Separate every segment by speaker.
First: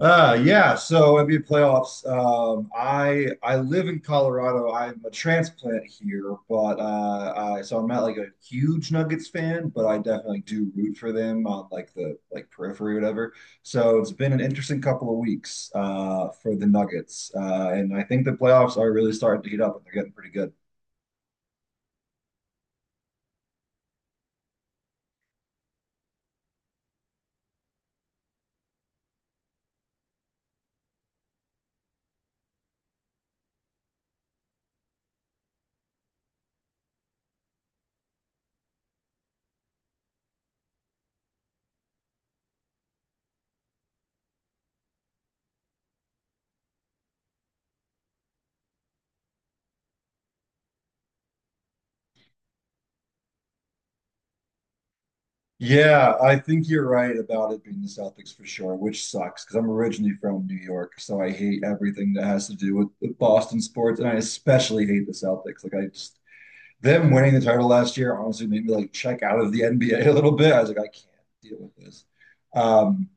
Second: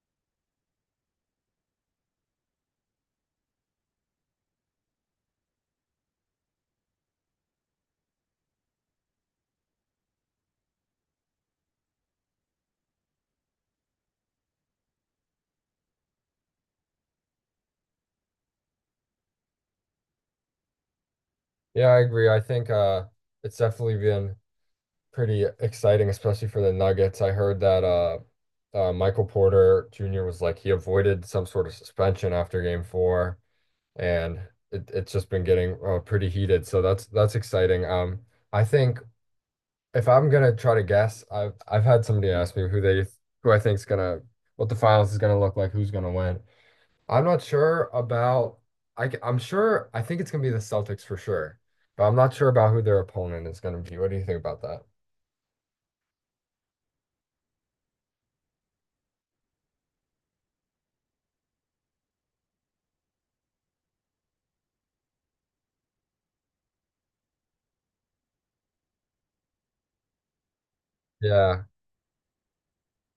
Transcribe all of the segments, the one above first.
Speaker 1: Yeah. So NBA playoffs. I live in Colorado. I'm a transplant here, but I'm not like a huge Nuggets fan, but I definitely do root for them on like the periphery, or whatever. So it's been an interesting couple of weeks for the Nuggets, and I think the playoffs are really starting to heat up, and they're getting pretty good.
Speaker 2: Yeah, I agree. I think it's definitely been pretty exciting, especially for the Nuggets. I heard that Michael Porter Jr. was like he avoided some sort of suspension after game four, and it's just been getting pretty heated. So that's exciting. I think if I'm gonna try to guess, I've had somebody ask me who they who I think's gonna what the finals is gonna look like, who's gonna win. I'm not sure about I am sure I think it's gonna be the Celtics for sure, but I'm not sure about who their opponent is gonna be. What do you think about that?
Speaker 1: Yeah, I think you're right about it being the Celtics for sure, which sucks because I'm originally from New York, so I hate everything that has to do with, Boston sports, and I especially hate the Celtics. Like I just them winning the title last year honestly made me like check out of the NBA a little bit. I was like, I can't deal
Speaker 2: Yeah,
Speaker 1: with this. Um,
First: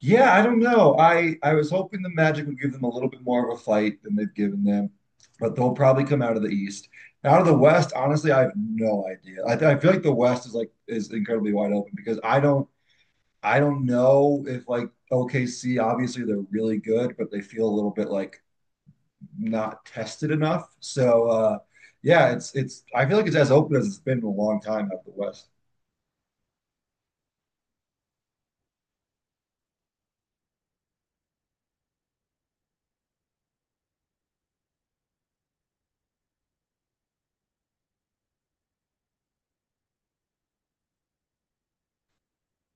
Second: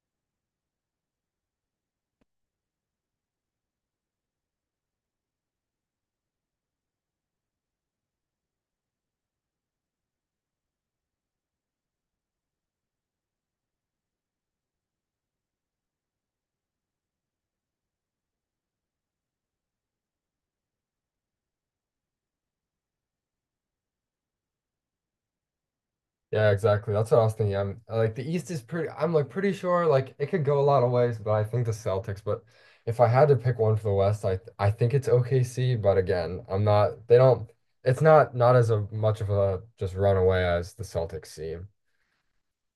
Speaker 1: yeah, I don't know. I was hoping the Magic would give them a little bit more of a fight than they've given them, but they'll probably come out of the East. Out of the West, honestly, I have no idea. I feel like the West is incredibly wide open because I don't know if like OKC, obviously they're really good, but they feel a little bit like not tested enough. So yeah, it's I feel like it's as open as it's been in a long time out of the West.
Speaker 2: yeah, exactly. That's what I was thinking. I'm like the East is pretty. I'm like pretty sure like it could go a lot of ways, but I think the Celtics. But if I had to pick one for the West, I think it's OKC. But again, I'm not. They don't. It's not as a, much of a just runaway as the Celtics seem.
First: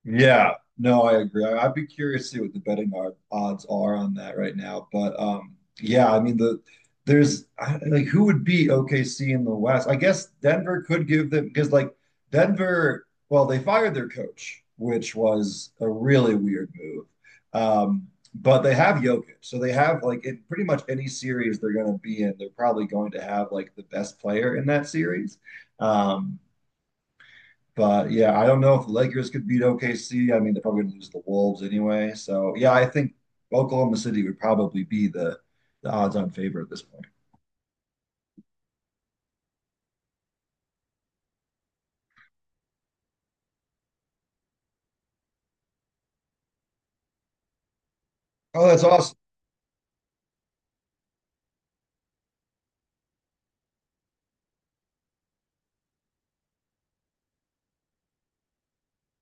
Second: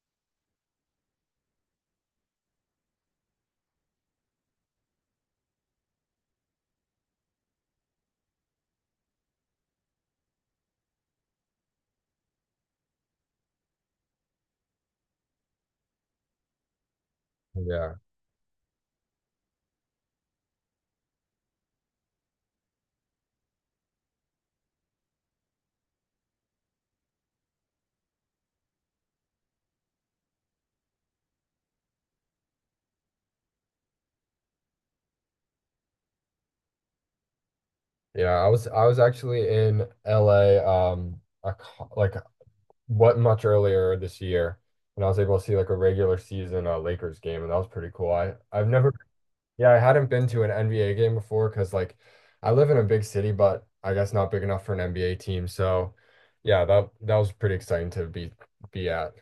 Speaker 1: Yeah, no, I agree. I'd be curious to see what the betting odds are on that right now. But yeah, I mean like who would beat OKC in the West? I guess Denver could give them because like Denver, well, they fired their coach, which was a really weird move.
Speaker 2: Yeah.
Speaker 1: Um, but they have Jokic, so they have like in pretty much any series they're going to be in, they're probably going to have like the best player in that series. Um, but yeah, I don't know if the Lakers could beat OKC. I mean, they're probably going to lose the Wolves anyway. So yeah, I think Oklahoma City would probably be the odds-on favorite at this point.
Speaker 2: Yeah, I was actually in LA like what much earlier this year, and I was able to see like a regular season Lakers game, and that was pretty cool. I
Speaker 1: Oh,
Speaker 2: I've
Speaker 1: that's
Speaker 2: never,
Speaker 1: awesome.
Speaker 2: yeah, I hadn't been to an NBA game before because like I live in a big city, but I guess not big enough for an NBA team. So yeah, that was pretty exciting to be at.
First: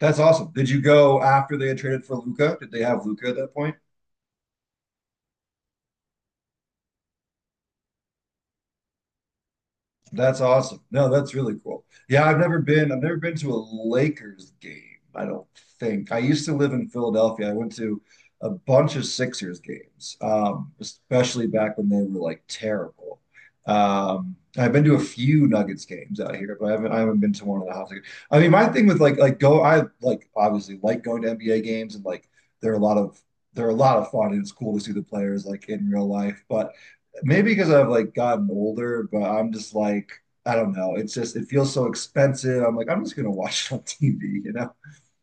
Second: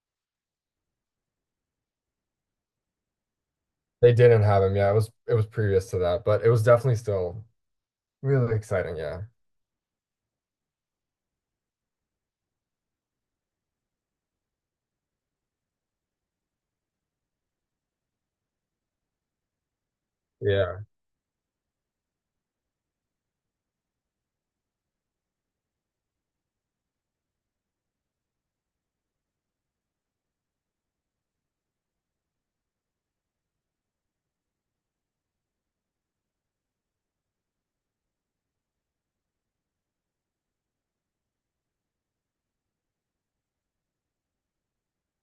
Speaker 1: That's awesome. Did you go after they had traded for Luca? Did they have Luca at that point?
Speaker 2: They didn't have him. Yeah, it was previous to that, but it was definitely still really exciting. Yeah.
Speaker 1: That's awesome. No, that's really cool. Yeah, I've never been to a Lakers game, I don't think. I used to live in Philadelphia. I went to a bunch of Sixers games,
Speaker 2: Yeah.
Speaker 1: especially back when they were like terrible. I've been to a few Nuggets games out here, but I haven't been to one of the house. I mean, my thing with like go I like obviously like going to NBA games and like there are a lot of there are a lot of fun and it's cool to see the players like in real life. But maybe because I've like gotten older, but I'm just like, I don't know. It's just it feels so expensive. I'm like, I'm just gonna watch it on TV, you know?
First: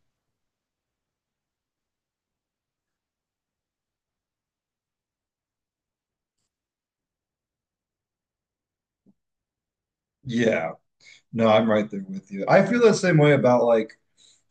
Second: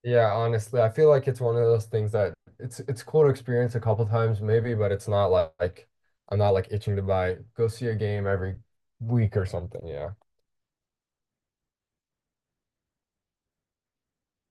Speaker 2: Yeah, honestly, I feel like it's one of those things that it's cool to experience a couple times maybe, but it's not like, I'm not like itching to buy go see a game every week or something. Yeah.
Speaker 1: Yeah. No, I'm right there with you. I feel the same way about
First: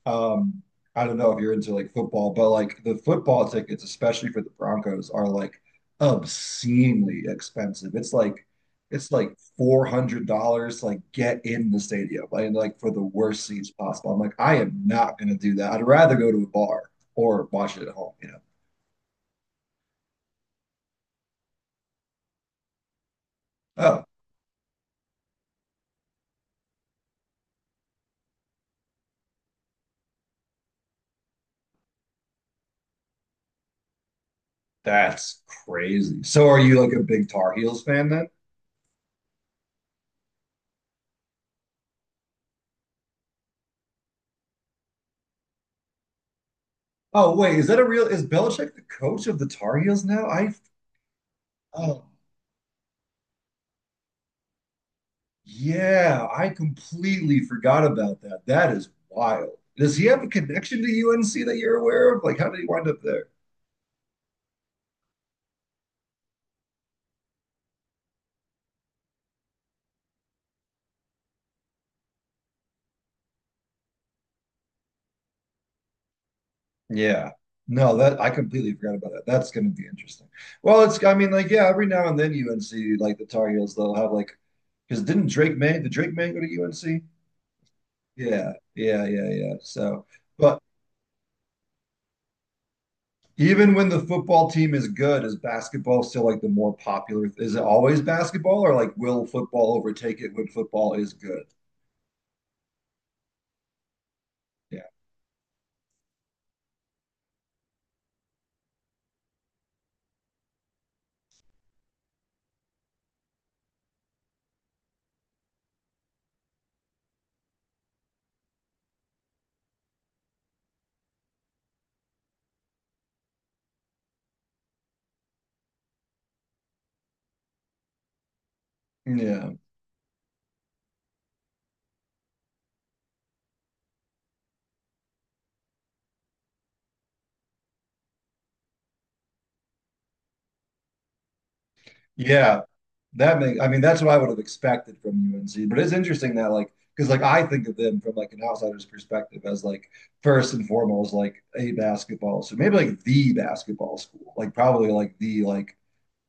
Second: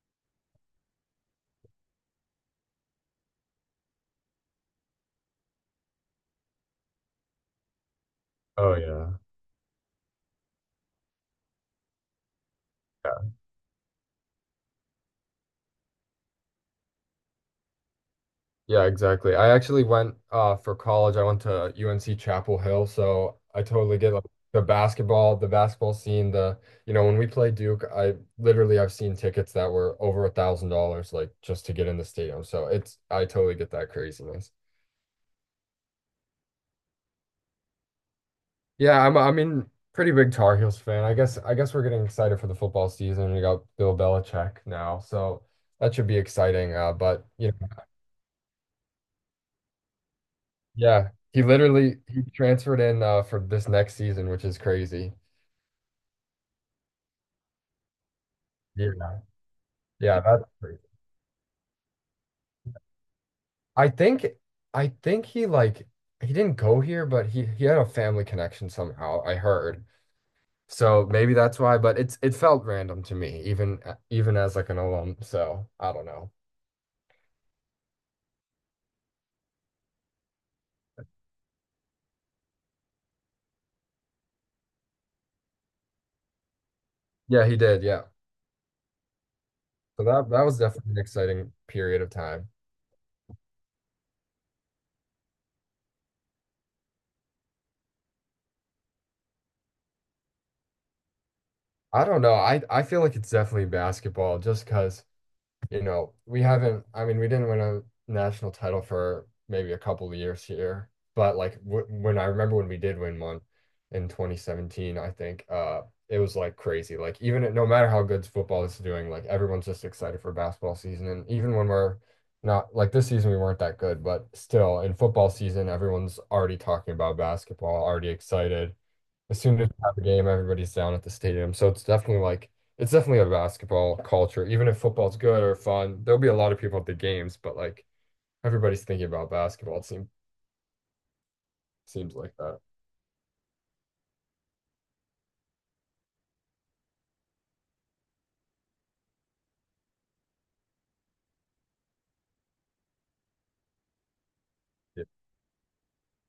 Speaker 1: um I don't know if you're into like football, but like the football tickets, especially for the Broncos, are like obscenely expensive.
Speaker 2: Oh
Speaker 1: It's
Speaker 2: yeah.
Speaker 1: like $400 to like get in the stadium like, and like for the
Speaker 2: Yeah,
Speaker 1: worst seats possible. I'm like, I am not gonna do that. I'd rather go to a bar or watch it at home, you know.
Speaker 2: yeah, exactly. I actually went for college. I went to UNC Chapel Hill, so I totally
Speaker 1: Oh,
Speaker 2: get like the basketball scene, the you know, when we play Duke, I literally I've seen tickets that were over $1,000 like just to get in the stadium. So it's I totally get that craziness.
Speaker 1: that's crazy. So are you like a big Tar Heels fan then?
Speaker 2: Yeah, I mean pretty big Tar Heels fan. I guess we're getting excited for the football season. We got Bill Belichick now, so that should be exciting. But
Speaker 1: Oh,
Speaker 2: you
Speaker 1: wait, is
Speaker 2: know,
Speaker 1: that a real is Belichick the coach of the Tar Heels now? I
Speaker 2: yeah,
Speaker 1: oh
Speaker 2: he transferred in for this next season, which is crazy.
Speaker 1: Yeah, I completely forgot about that. That is
Speaker 2: Yeah,
Speaker 1: wild. Does he
Speaker 2: yeah,
Speaker 1: have a
Speaker 2: that's crazy.
Speaker 1: connection to UNC that you're aware of? Like, how did he wind up there?
Speaker 2: I think I think he like he didn't go here, but he had a family connection somehow, I heard. So maybe that's why, but it's it felt random to me, even as like an alum. So I don't know.
Speaker 1: Yeah. No, that I completely forgot about that. That's going to be interesting. Well, it's I mean, like, yeah, every now and then UNC, like the Tar Heels, they'll have like because didn't Drake May, did Drake May go to UNC?
Speaker 2: Yeah, he did. Yeah.
Speaker 1: Yeah, yeah, yeah, yeah.
Speaker 2: So
Speaker 1: So,
Speaker 2: that was
Speaker 1: but
Speaker 2: definitely an exciting period of time.
Speaker 1: Even when the football team is good, is basketball still like the more popular? Is it always basketball, or like will football overtake it when football is good?
Speaker 2: I don't know. I feel like it's definitely basketball just
Speaker 1: Yeah,
Speaker 2: because, you know, we haven't I mean, we didn't win a national title for maybe a couple of years here, but like w when I remember when we did win one in 2017, I think it was like crazy. Like no matter how good football is doing, like everyone's just excited for basketball season and even when we're not like this season we weren't that good, but still in football season everyone's already talking about basketball, already excited. As
Speaker 1: yeah,
Speaker 2: soon as we have a game, everybody's down at the stadium. So it's definitely like it's definitely a basketball culture. Even if football's good or fun, there'll be a lot of people at the games, but like everybody's thinking about basketball. It seems like that.
Speaker 1: yeah. That makes. I mean, that's what I would have expected from UNC. But it's interesting that like because like I think of them from like an outsider's perspective as like first and foremost like a basketball, so maybe like the basketball school, like probably
Speaker 2: Yeah.
Speaker 1: like the like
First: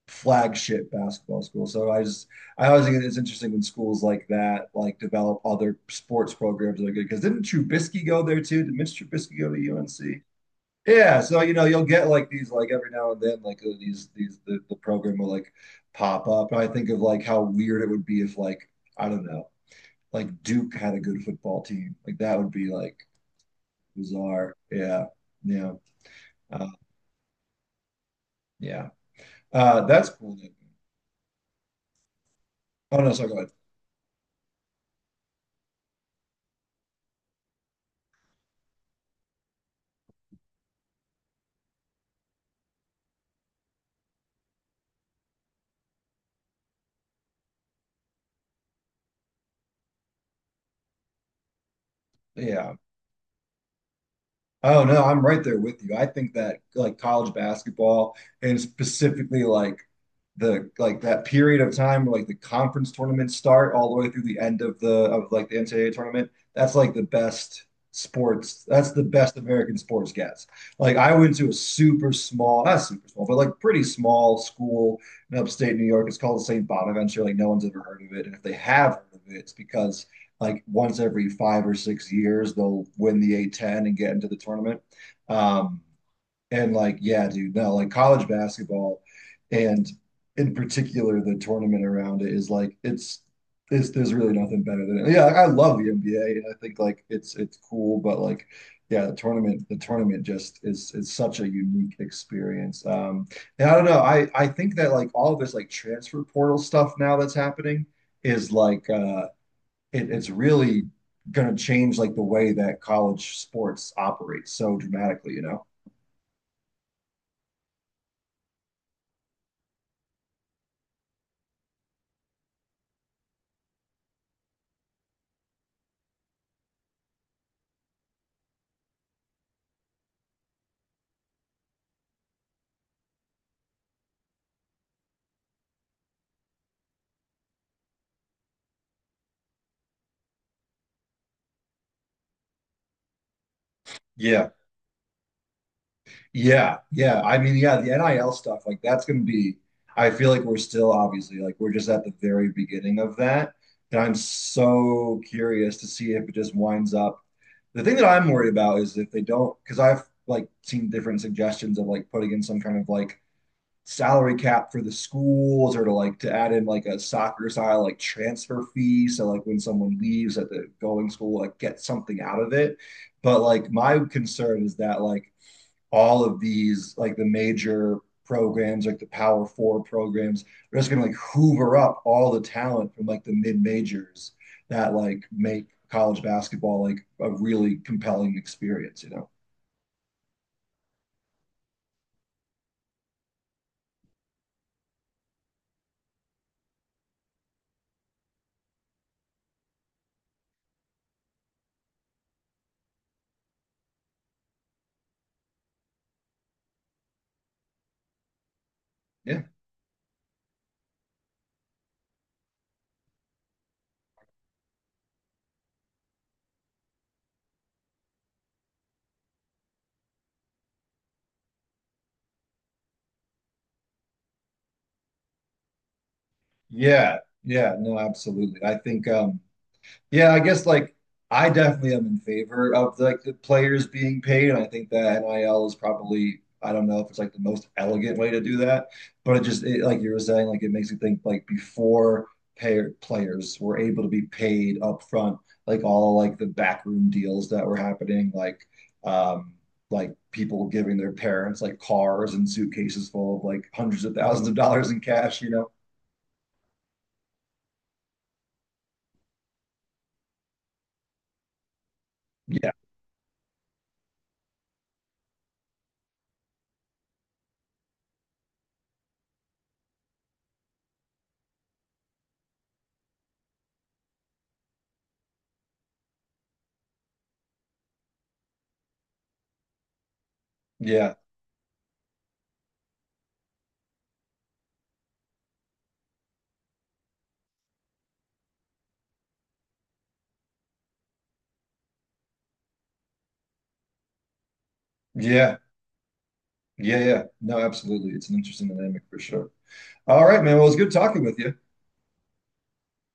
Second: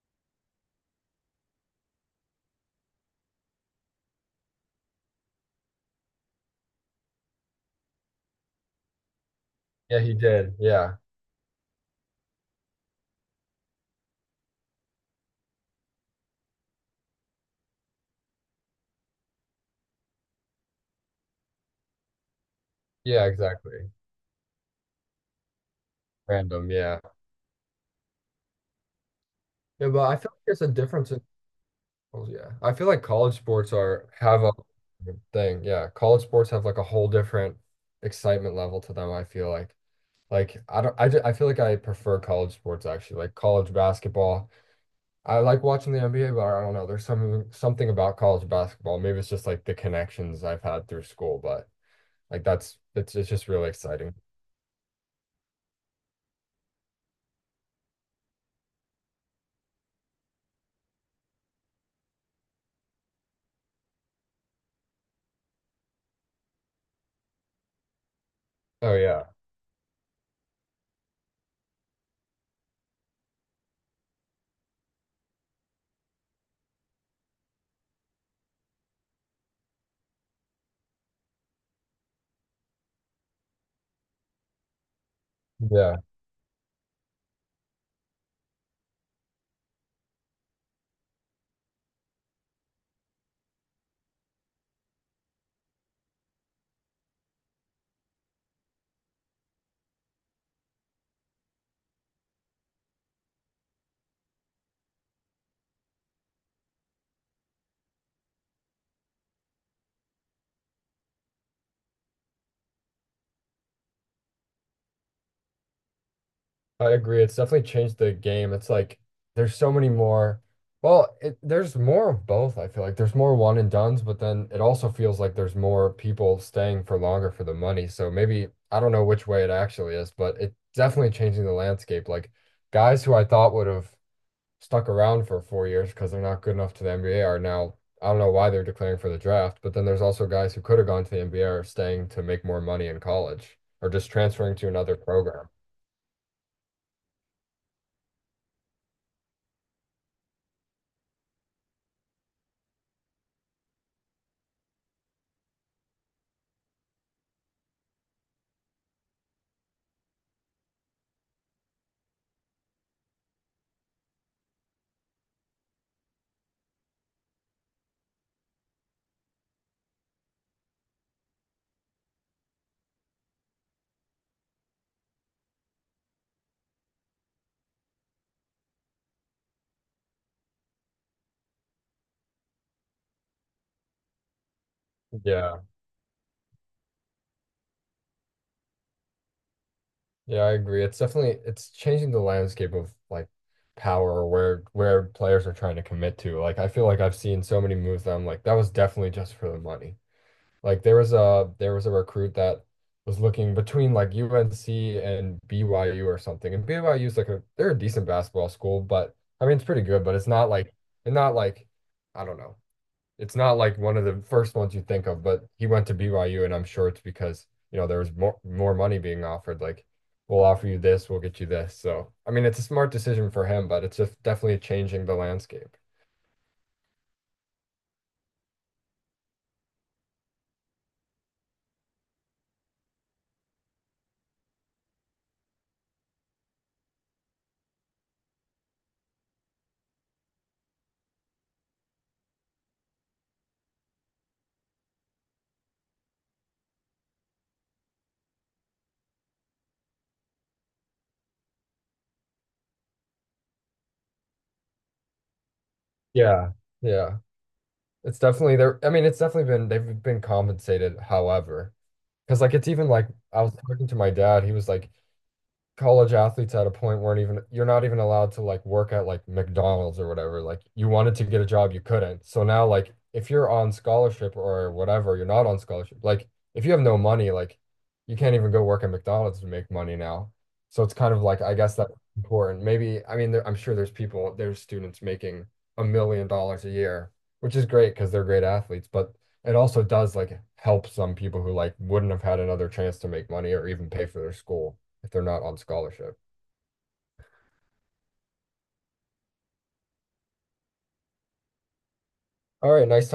Speaker 1: flagship basketball school. So I always think it's interesting when schools like that like develop other sports programs that are good. Because didn't Trubisky go there too? Did Mitch Trubisky go to
Speaker 2: Yeah, he
Speaker 1: UNC?
Speaker 2: did. Yeah.
Speaker 1: Yeah, so you know you'll get like these like every now and then the program will like pop up. And I think of like how weird it would be if like I don't know like Duke had a good football team like that would be like
Speaker 2: Yeah, exactly.
Speaker 1: bizarre. Yeah, yeah, uh,
Speaker 2: Random, yeah.
Speaker 1: yeah.
Speaker 2: Yeah, but
Speaker 1: That's
Speaker 2: I feel
Speaker 1: cool.
Speaker 2: like there's a difference in oh, yeah. I feel
Speaker 1: Oh
Speaker 2: like
Speaker 1: no, sorry,
Speaker 2: college
Speaker 1: go ahead.
Speaker 2: sports are have a thing. Yeah. College sports have like a whole different excitement level to them, I feel like. Like I don't I, ju- I feel like I prefer college sports actually. Like college basketball I like watching the NBA, but I don't know. There's something about college basketball. Maybe it's just like the connections I've had through school, but like
Speaker 1: Yeah.
Speaker 2: that's it's just really exciting.
Speaker 1: Oh no, I'm right there with you. I think that like college basketball and specifically like that period of time where like the conference tournaments start all the way through the end of the of like the NCAA tournament, that's like the best sports. That's
Speaker 2: Oh
Speaker 1: the
Speaker 2: yeah.
Speaker 1: best American sports gets. Like I went to a super small, not super small, but like pretty small school in upstate New York. It's called St. Bonaventure. Like no one's ever heard of it. And if they have heard of it, it's because like once every 5 or 6 years they'll win the A10 and get into the tournament. Um,
Speaker 2: Yeah,
Speaker 1: and like, yeah, dude, no, like college basketball and in particular the tournament around it is like it's there's really nothing better than it. Yeah, like, I love the NBA and I think like it's cool, but like yeah, the tournament just is such a unique experience. And I don't know, I think that like all of this like transfer portal stuff now that's happening is it's really going to change like the way that college sports operates so dramatically, you know?
Speaker 2: I agree. It's definitely changed the game. It's like there's so many more. Well, it, there's more of both, I feel like. There's more one and dones, but then it also feels like there's more people staying for longer for the money. So maybe I don't know which way it actually is, but it's definitely changing the landscape. Like guys who I thought would have stuck around for 4 years because they're not good enough to the NBA are now. I don't know why they're declaring for the draft, but then there's also guys who could have gone to the NBA are staying to make more money in college or just
Speaker 1: Yeah.
Speaker 2: transferring to another program.
Speaker 1: Yeah. Yeah. I mean, yeah, the NIL stuff, like that's going to be, I feel like we're still obviously like we're just at the very beginning of that. And I'm so curious to see if it just winds up. The thing that I'm worried about is if they don't, because I've like seen different suggestions of like putting in some kind of like salary cap for the schools or to add in like a soccer style like transfer fee, so like when someone leaves at the going school like get something out of it, but like my concern is that like all of these like the major programs, like the power four programs, are just gonna like hoover up all the talent from like the mid majors that like
Speaker 2: Yeah,
Speaker 1: make college basketball like a really compelling experience, you know?
Speaker 2: yeah, I agree. It's definitely it's changing the landscape of like power or where players are trying to commit to. Like I feel like I've seen so many moves that I'm like, that was definitely just for the money. Like there was a recruit that was looking between like UNC and BYU or something. And BYU is like a they're a decent basketball school, but
Speaker 1: yeah
Speaker 2: I mean it's pretty good, but it's not like I don't know. It's not like one of the first ones you think of, but he went to BYU and I'm sure it's because, you know, there was more money being offered. Like, we'll offer you this, we'll get you this. So, I mean, it's a smart decision for him, but it's just definitely changing the landscape.
Speaker 1: yeah yeah no, absolutely. I think Yeah, I guess like I definitely am in favor of like the players being paid. And I think that NIL is probably, I don't know if it's like the most elegant way to do that, but it just it, like you were saying, like it makes you think like before payer players were able to be paid up front, like all like the backroom deals that were happening, um like people giving their parents like cars and suitcases full of like hundreds of thousands of dollars in cash, you know?
Speaker 2: Yeah. Yeah. It's definitely there. I mean, it's definitely been they've been compensated, however, because like it's
Speaker 1: Yeah.
Speaker 2: even like I was talking to my dad, he was like, college athletes at a point weren't even you're not even allowed to like work at like McDonald's or whatever. Like you wanted to get a job, you couldn't. So now like if you're on scholarship or whatever, you're not on scholarship. Like if you have no money, like you can't even go work at McDonald's to make money now. So it's kind
Speaker 1: Yeah.
Speaker 2: of like I guess that's important. Maybe I mean I'm sure there's people there's students making $1 million a year, which is great because they're great athletes, but it also does like help some people who like wouldn't have had another chance to make money or even pay for their school if they're not
Speaker 1: Yeah.
Speaker 2: on scholarship.
Speaker 1: Yeah, yeah. No, absolutely. It's an interesting dynamic for sure. All right, man. Well, it's good talking with you.
Speaker 2: All right, nice